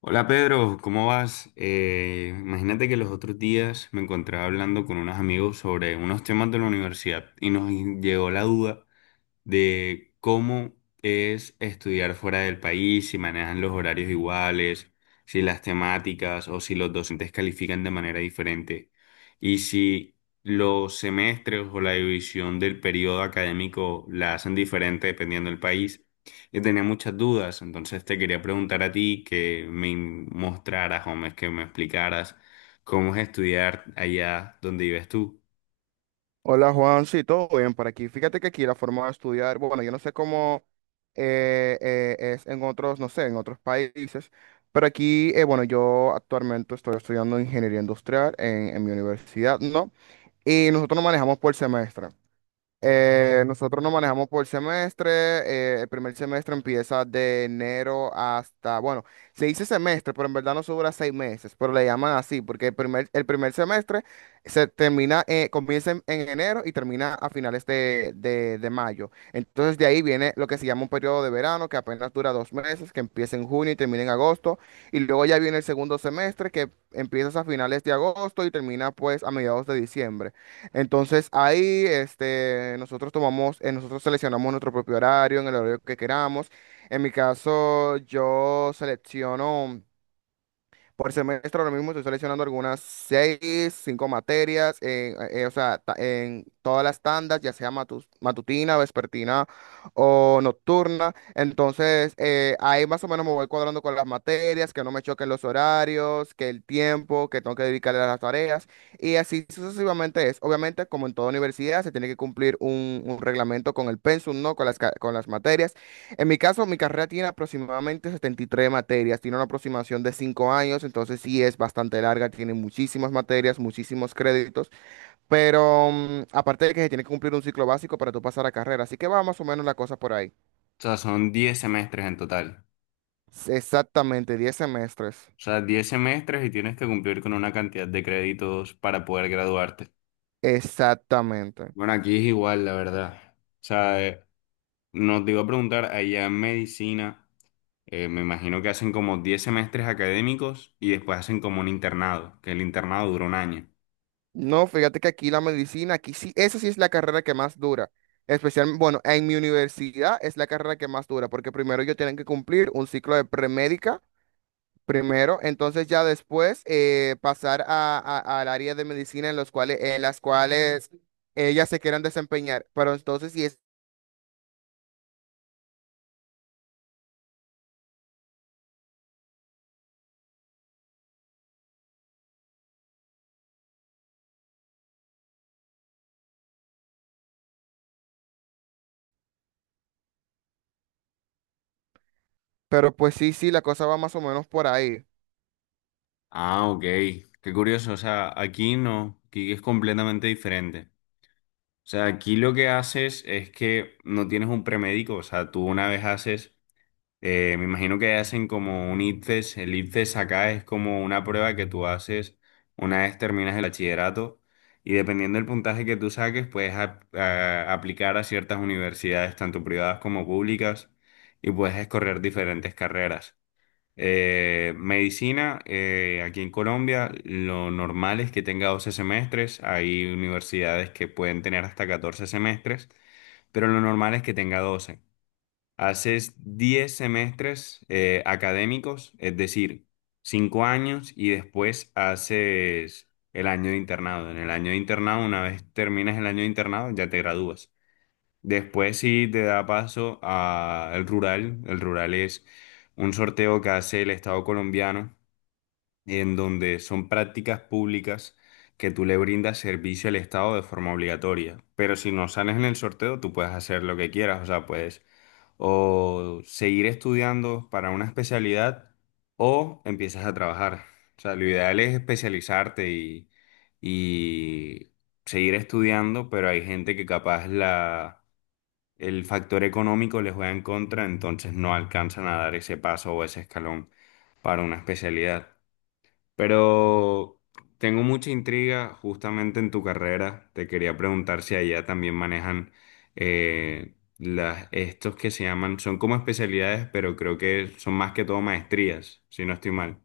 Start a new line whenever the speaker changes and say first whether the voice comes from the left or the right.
left: Hola Pedro, ¿cómo vas? Imagínate que los otros días me encontraba hablando con unos amigos sobre unos temas de la universidad y nos llegó la duda de cómo es estudiar fuera del país, si manejan los horarios iguales, si las temáticas o si los docentes califican de manera diferente y si los semestres o la división del periodo académico la hacen diferente dependiendo del país. Yo tenía muchas dudas, entonces te quería preguntar a ti que me mostraras o que me explicaras cómo es estudiar allá donde vives tú.
right: Hola Juan, sí, todo bien por aquí. Fíjate que aquí la forma de estudiar, bueno, yo no sé cómo es en otros, no sé, en otros países, pero aquí, bueno, yo actualmente estoy estudiando ingeniería industrial en mi universidad, ¿no? Y nosotros nos manejamos por semestre. Nosotros nos manejamos por semestre. El primer semestre empieza de enero hasta, bueno, se dice semestre, pero en verdad no se dura 6 meses, pero le llaman así, porque el primer semestre comienza en enero y termina a finales de mayo. Entonces de ahí viene lo que se llama un periodo de verano, que apenas dura 2 meses, que empieza en junio y termina en agosto. Y luego ya viene el segundo semestre, que empieza a finales de agosto y termina pues a mediados de diciembre. Entonces ahí este, nosotros seleccionamos nuestro propio horario, en el horario que queramos. En mi caso, yo selecciono. Por semestre ahora mismo estoy seleccionando algunas seis, cinco materias, en, o sea, en todas las tandas, ya sea matutina, vespertina o nocturna. Entonces, ahí más o menos me voy cuadrando con las materias, que no me choquen los horarios, que el tiempo que tengo que dedicarle a las tareas. Y así sucesivamente es. Obviamente, como en toda universidad, se tiene que cumplir un reglamento con el pensum, ¿no? Con con las materias. En mi caso, mi carrera tiene aproximadamente 73 materias, tiene una aproximación de 5 años, entonces sí es bastante larga, tiene muchísimas materias, muchísimos créditos, pero aparte de que se tiene que cumplir un ciclo básico para tú pasar a carrera, así que va más o menos la cosa por ahí.
left: O sea, son 10 semestres en total.
right: Exactamente, 10 semestres.
left: O sea, 10 semestres y tienes que cumplir con una cantidad de créditos para poder graduarte.
right: Exactamente.
left: Bueno, aquí es igual, la verdad. O sea, nos te iba a preguntar, allá en medicina, me imagino que hacen como 10 semestres académicos y después hacen como un internado, que el internado dura un año.
right: No, fíjate que aquí la medicina, aquí sí, esa sí es la carrera que más dura. Especialmente, bueno, en mi universidad es la carrera que más dura, porque primero yo tienen que cumplir un ciclo de premédica primero, entonces ya después pasar al área de medicina en los cuales, en las cuales ellas se quieran desempeñar. Pero entonces sí es, pero pues sí, sí, la cosa va más o menos por ahí.
left: Ah, ok. Qué curioso. O sea, aquí no, aquí es completamente diferente. O sea, aquí lo que haces es que no tienes un premédico, o sea, tú una vez haces. Me imagino que hacen como un ICFES. El ICFES acá es como una prueba que tú haces una vez terminas el bachillerato y dependiendo del puntaje que tú saques, puedes aplicar a ciertas universidades, tanto privadas como públicas, y puedes escoger diferentes carreras. Medicina, aquí en Colombia, lo normal es que tenga 12 semestres. Hay universidades que pueden tener hasta 14 semestres, pero lo normal es que tenga 12. Haces 10 semestres académicos, es decir, 5 años y después haces el año de internado. En el año de internado, una vez terminas el año de internado, ya te gradúas. Después sí te da paso al rural. El rural es un sorteo que hace el Estado colombiano en donde son prácticas públicas que tú le brindas servicio al Estado de forma obligatoria. Pero si no sales en el sorteo, tú puedes hacer lo que quieras, o sea, puedes o seguir estudiando para una especialidad o empiezas a trabajar. O sea, lo ideal es especializarte y seguir estudiando, pero hay gente que capaz la, el factor económico les juega en contra, entonces no alcanzan a dar ese paso o ese escalón para una especialidad. Pero tengo mucha intriga justamente en tu carrera. Te quería preguntar si allá también manejan las, estos que se llaman, son como especialidades, pero creo que son más que todo maestrías, si no estoy mal.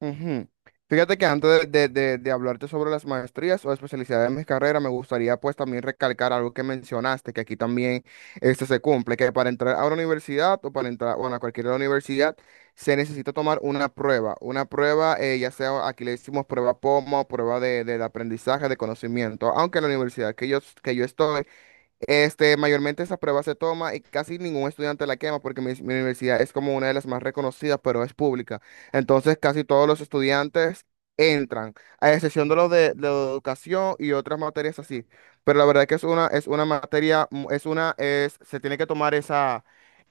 right: Ujú. Fíjate que antes de hablarte sobre las maestrías o especialidades de mis carreras, me gustaría pues también recalcar algo que mencionaste, que aquí también este se cumple, que para entrar a una universidad o para entrar, bueno, a cualquier universidad, se necesita tomar una prueba, ya sea aquí le decimos prueba POMO, prueba de, del aprendizaje, de conocimiento, aunque en la universidad que yo estoy este, mayormente esa prueba se toma y casi ningún estudiante la quema porque mi universidad es como una de las más reconocidas, pero es pública. Entonces, casi todos los estudiantes entran, a excepción de los de educación y otras materias así. Pero la verdad es que es una materia, se tiene que tomar esa,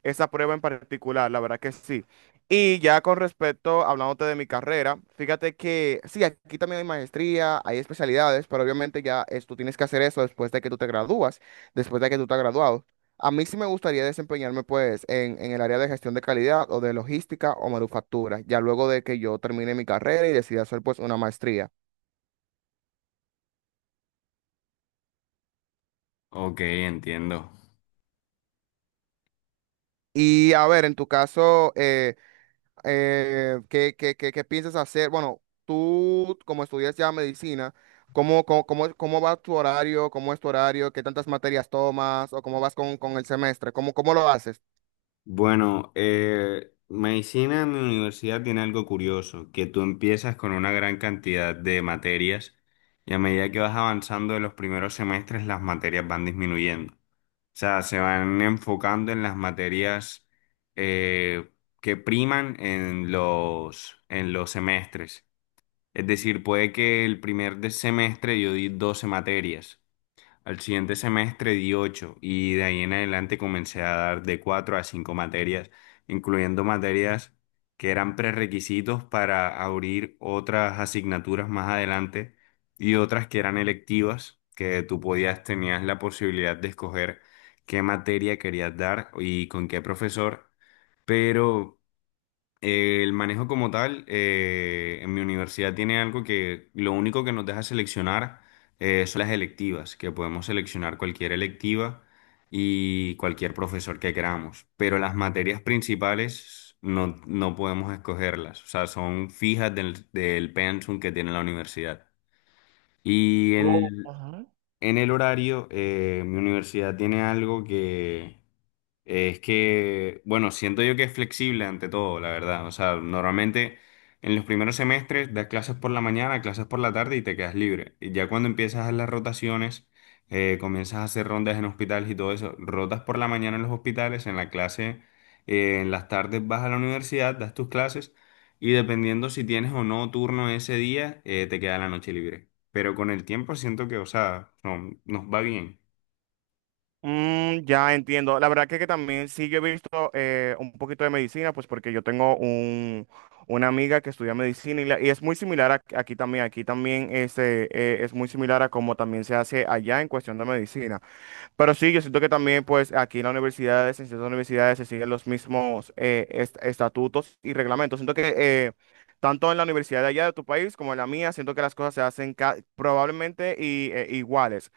right: esa prueba en particular, la verdad que sí. Y ya con respecto, hablándote de mi carrera, fíjate que sí, aquí también hay maestría, hay especialidades, pero obviamente ya tú tienes que hacer eso después de que tú te gradúas después de que tú estás graduado. A mí sí me gustaría desempeñarme pues en el área de gestión de calidad o de logística o manufactura, ya luego de que yo termine mi carrera y decida hacer pues una maestría.
left: Ok, entiendo.
right: Y a ver, en tu caso, ¿qué piensas hacer? Bueno, tú como estudias ya medicina, ¿cómo va tu horario? ¿Cómo es tu horario? ¿Qué tantas materias tomas? ¿O cómo vas con el semestre? ¿Cómo lo haces?
left: Bueno, medicina en mi universidad tiene algo curioso, que tú empiezas con una gran cantidad de materias y a medida que vas avanzando en los primeros semestres las materias van disminuyendo. O sea, se van enfocando en las materias eh, que priman en los semestres. Es decir, puede que el semestre yo di 12 materias, al siguiente semestre di 8 y de ahí en adelante comencé a dar de 4 a 5 materias, incluyendo materias que eran prerequisitos para abrir otras asignaturas más adelante y otras que eran electivas, que tú podías, tenías la posibilidad de escoger qué materia querías dar y con qué profesor, pero el manejo como tal, en mi universidad tiene algo que lo único que nos deja seleccionar son las electivas, que podemos seleccionar cualquier electiva y cualquier profesor que queramos, pero las materias principales no, no podemos escogerlas, o sea, son fijas del pensum que tiene la universidad. Y en, en el horario, mi universidad tiene algo que es que, bueno, siento yo que es flexible ante todo, la verdad. O sea, normalmente en los primeros semestres das clases por la mañana, clases por la tarde y te quedas libre. Y ya cuando empiezas a hacer las rotaciones, comienzas a hacer rondas en hospitales y todo eso. Rotas por la mañana en los hospitales, en la clase, en las tardes vas a la universidad, das tus clases y dependiendo si tienes o no turno ese día, te queda la noche libre. Pero con el tiempo siento que, o sea, nos va bien.
right: Mm, ya entiendo. La verdad que también sí yo he visto un poquito de medicina, pues porque yo tengo una amiga que estudia medicina y, y es muy similar aquí también. Aquí también este, es muy similar a como también se hace allá en cuestión de medicina. Pero sí, yo siento que también pues aquí en la universidad, en ciertas universidades se siguen los mismos estatutos y reglamentos. Siento que tanto en la universidad de allá de tu país como en la mía, siento que las cosas se hacen probablemente y, iguales.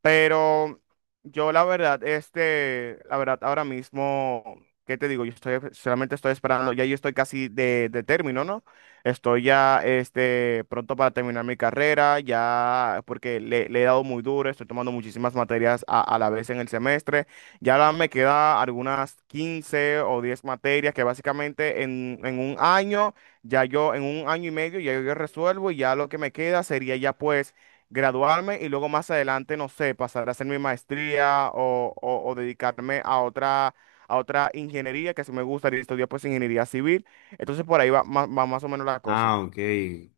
right: Pero yo la verdad, este, la verdad, ahora mismo, ¿qué te digo? Yo estoy, solamente estoy esperando, ya yo estoy casi de término, ¿no? Estoy ya, este, pronto para terminar mi carrera, ya, porque le he dado muy duro, estoy tomando muchísimas materias a la vez en el semestre. Ya ahora me queda algunas 15 o 10 materias que básicamente en un año, ya yo, en un año y medio, ya yo resuelvo y ya lo que me queda sería ya pues graduarme y luego más adelante, no sé, pasar a hacer mi maestría o, o dedicarme a otra, ingeniería que sí me gustaría estudiar, pues ingeniería civil. Entonces por ahí va, va más o menos la cosa.
left: Ah, ok.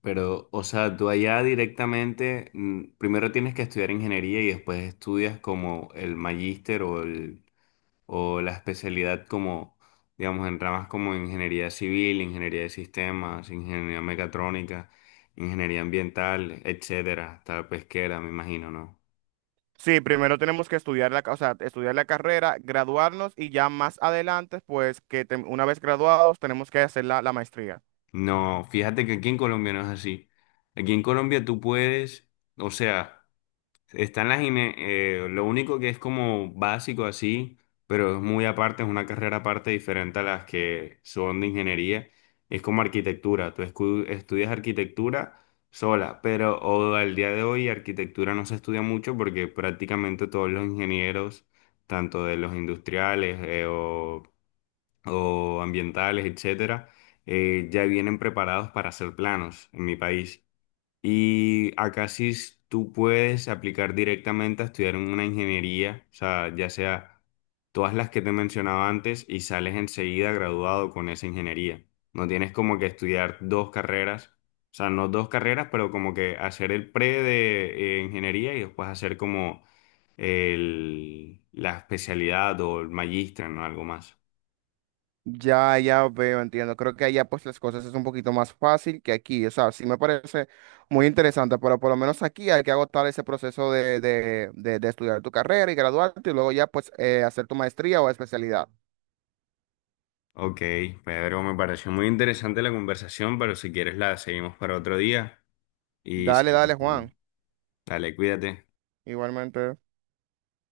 left: Pero, o sea, tú allá directamente, mm, primero tienes que estudiar ingeniería y después estudias como el magíster o el, o la especialidad como, digamos, en ramas como ingeniería civil, ingeniería de sistemas, ingeniería mecatrónica, ingeniería ambiental, etcétera, hasta pesquera, me imagino, ¿no?
right: Sí, primero tenemos que estudiar o sea, estudiar la carrera, graduarnos y ya más adelante, pues una vez graduados tenemos que hacer la maestría.
left: No, fíjate que aquí en Colombia no es así. Aquí en Colombia tú puedes, o sea, están las INE, lo único que es como básico así, pero es muy aparte, es una carrera aparte diferente a las que son de ingeniería, es como arquitectura. Estudias arquitectura sola, pero o al día de hoy arquitectura no se estudia mucho porque prácticamente todos los ingenieros, tanto de los industriales o ambientales, etcétera, ya vienen preparados para hacer planos en mi país. Y acá tú puedes aplicar directamente a estudiar en una ingeniería, o sea, ya sea todas las que te mencionaba antes y sales enseguida graduado con esa ingeniería. No tienes como que estudiar dos carreras, o sea, no dos carreras, pero como que hacer el pre de ingeniería y después hacer como la especialidad o el magíster, no. Algo más.
right: Ya, ya veo, entiendo. Creo que allá pues las cosas es un poquito más fácil que aquí. O sea, sí me parece muy interesante, pero por lo menos aquí hay que agotar ese proceso de estudiar tu carrera y graduarte y luego ya pues hacer tu maestría o especialidad.
left: Ok, Pedro, me pareció muy interesante la conversación, pero si quieres la seguimos para otro día y
right: Dale, dale,
left: seguimos.
right: Juan.
left: Dale, cuídate.
right: Igualmente.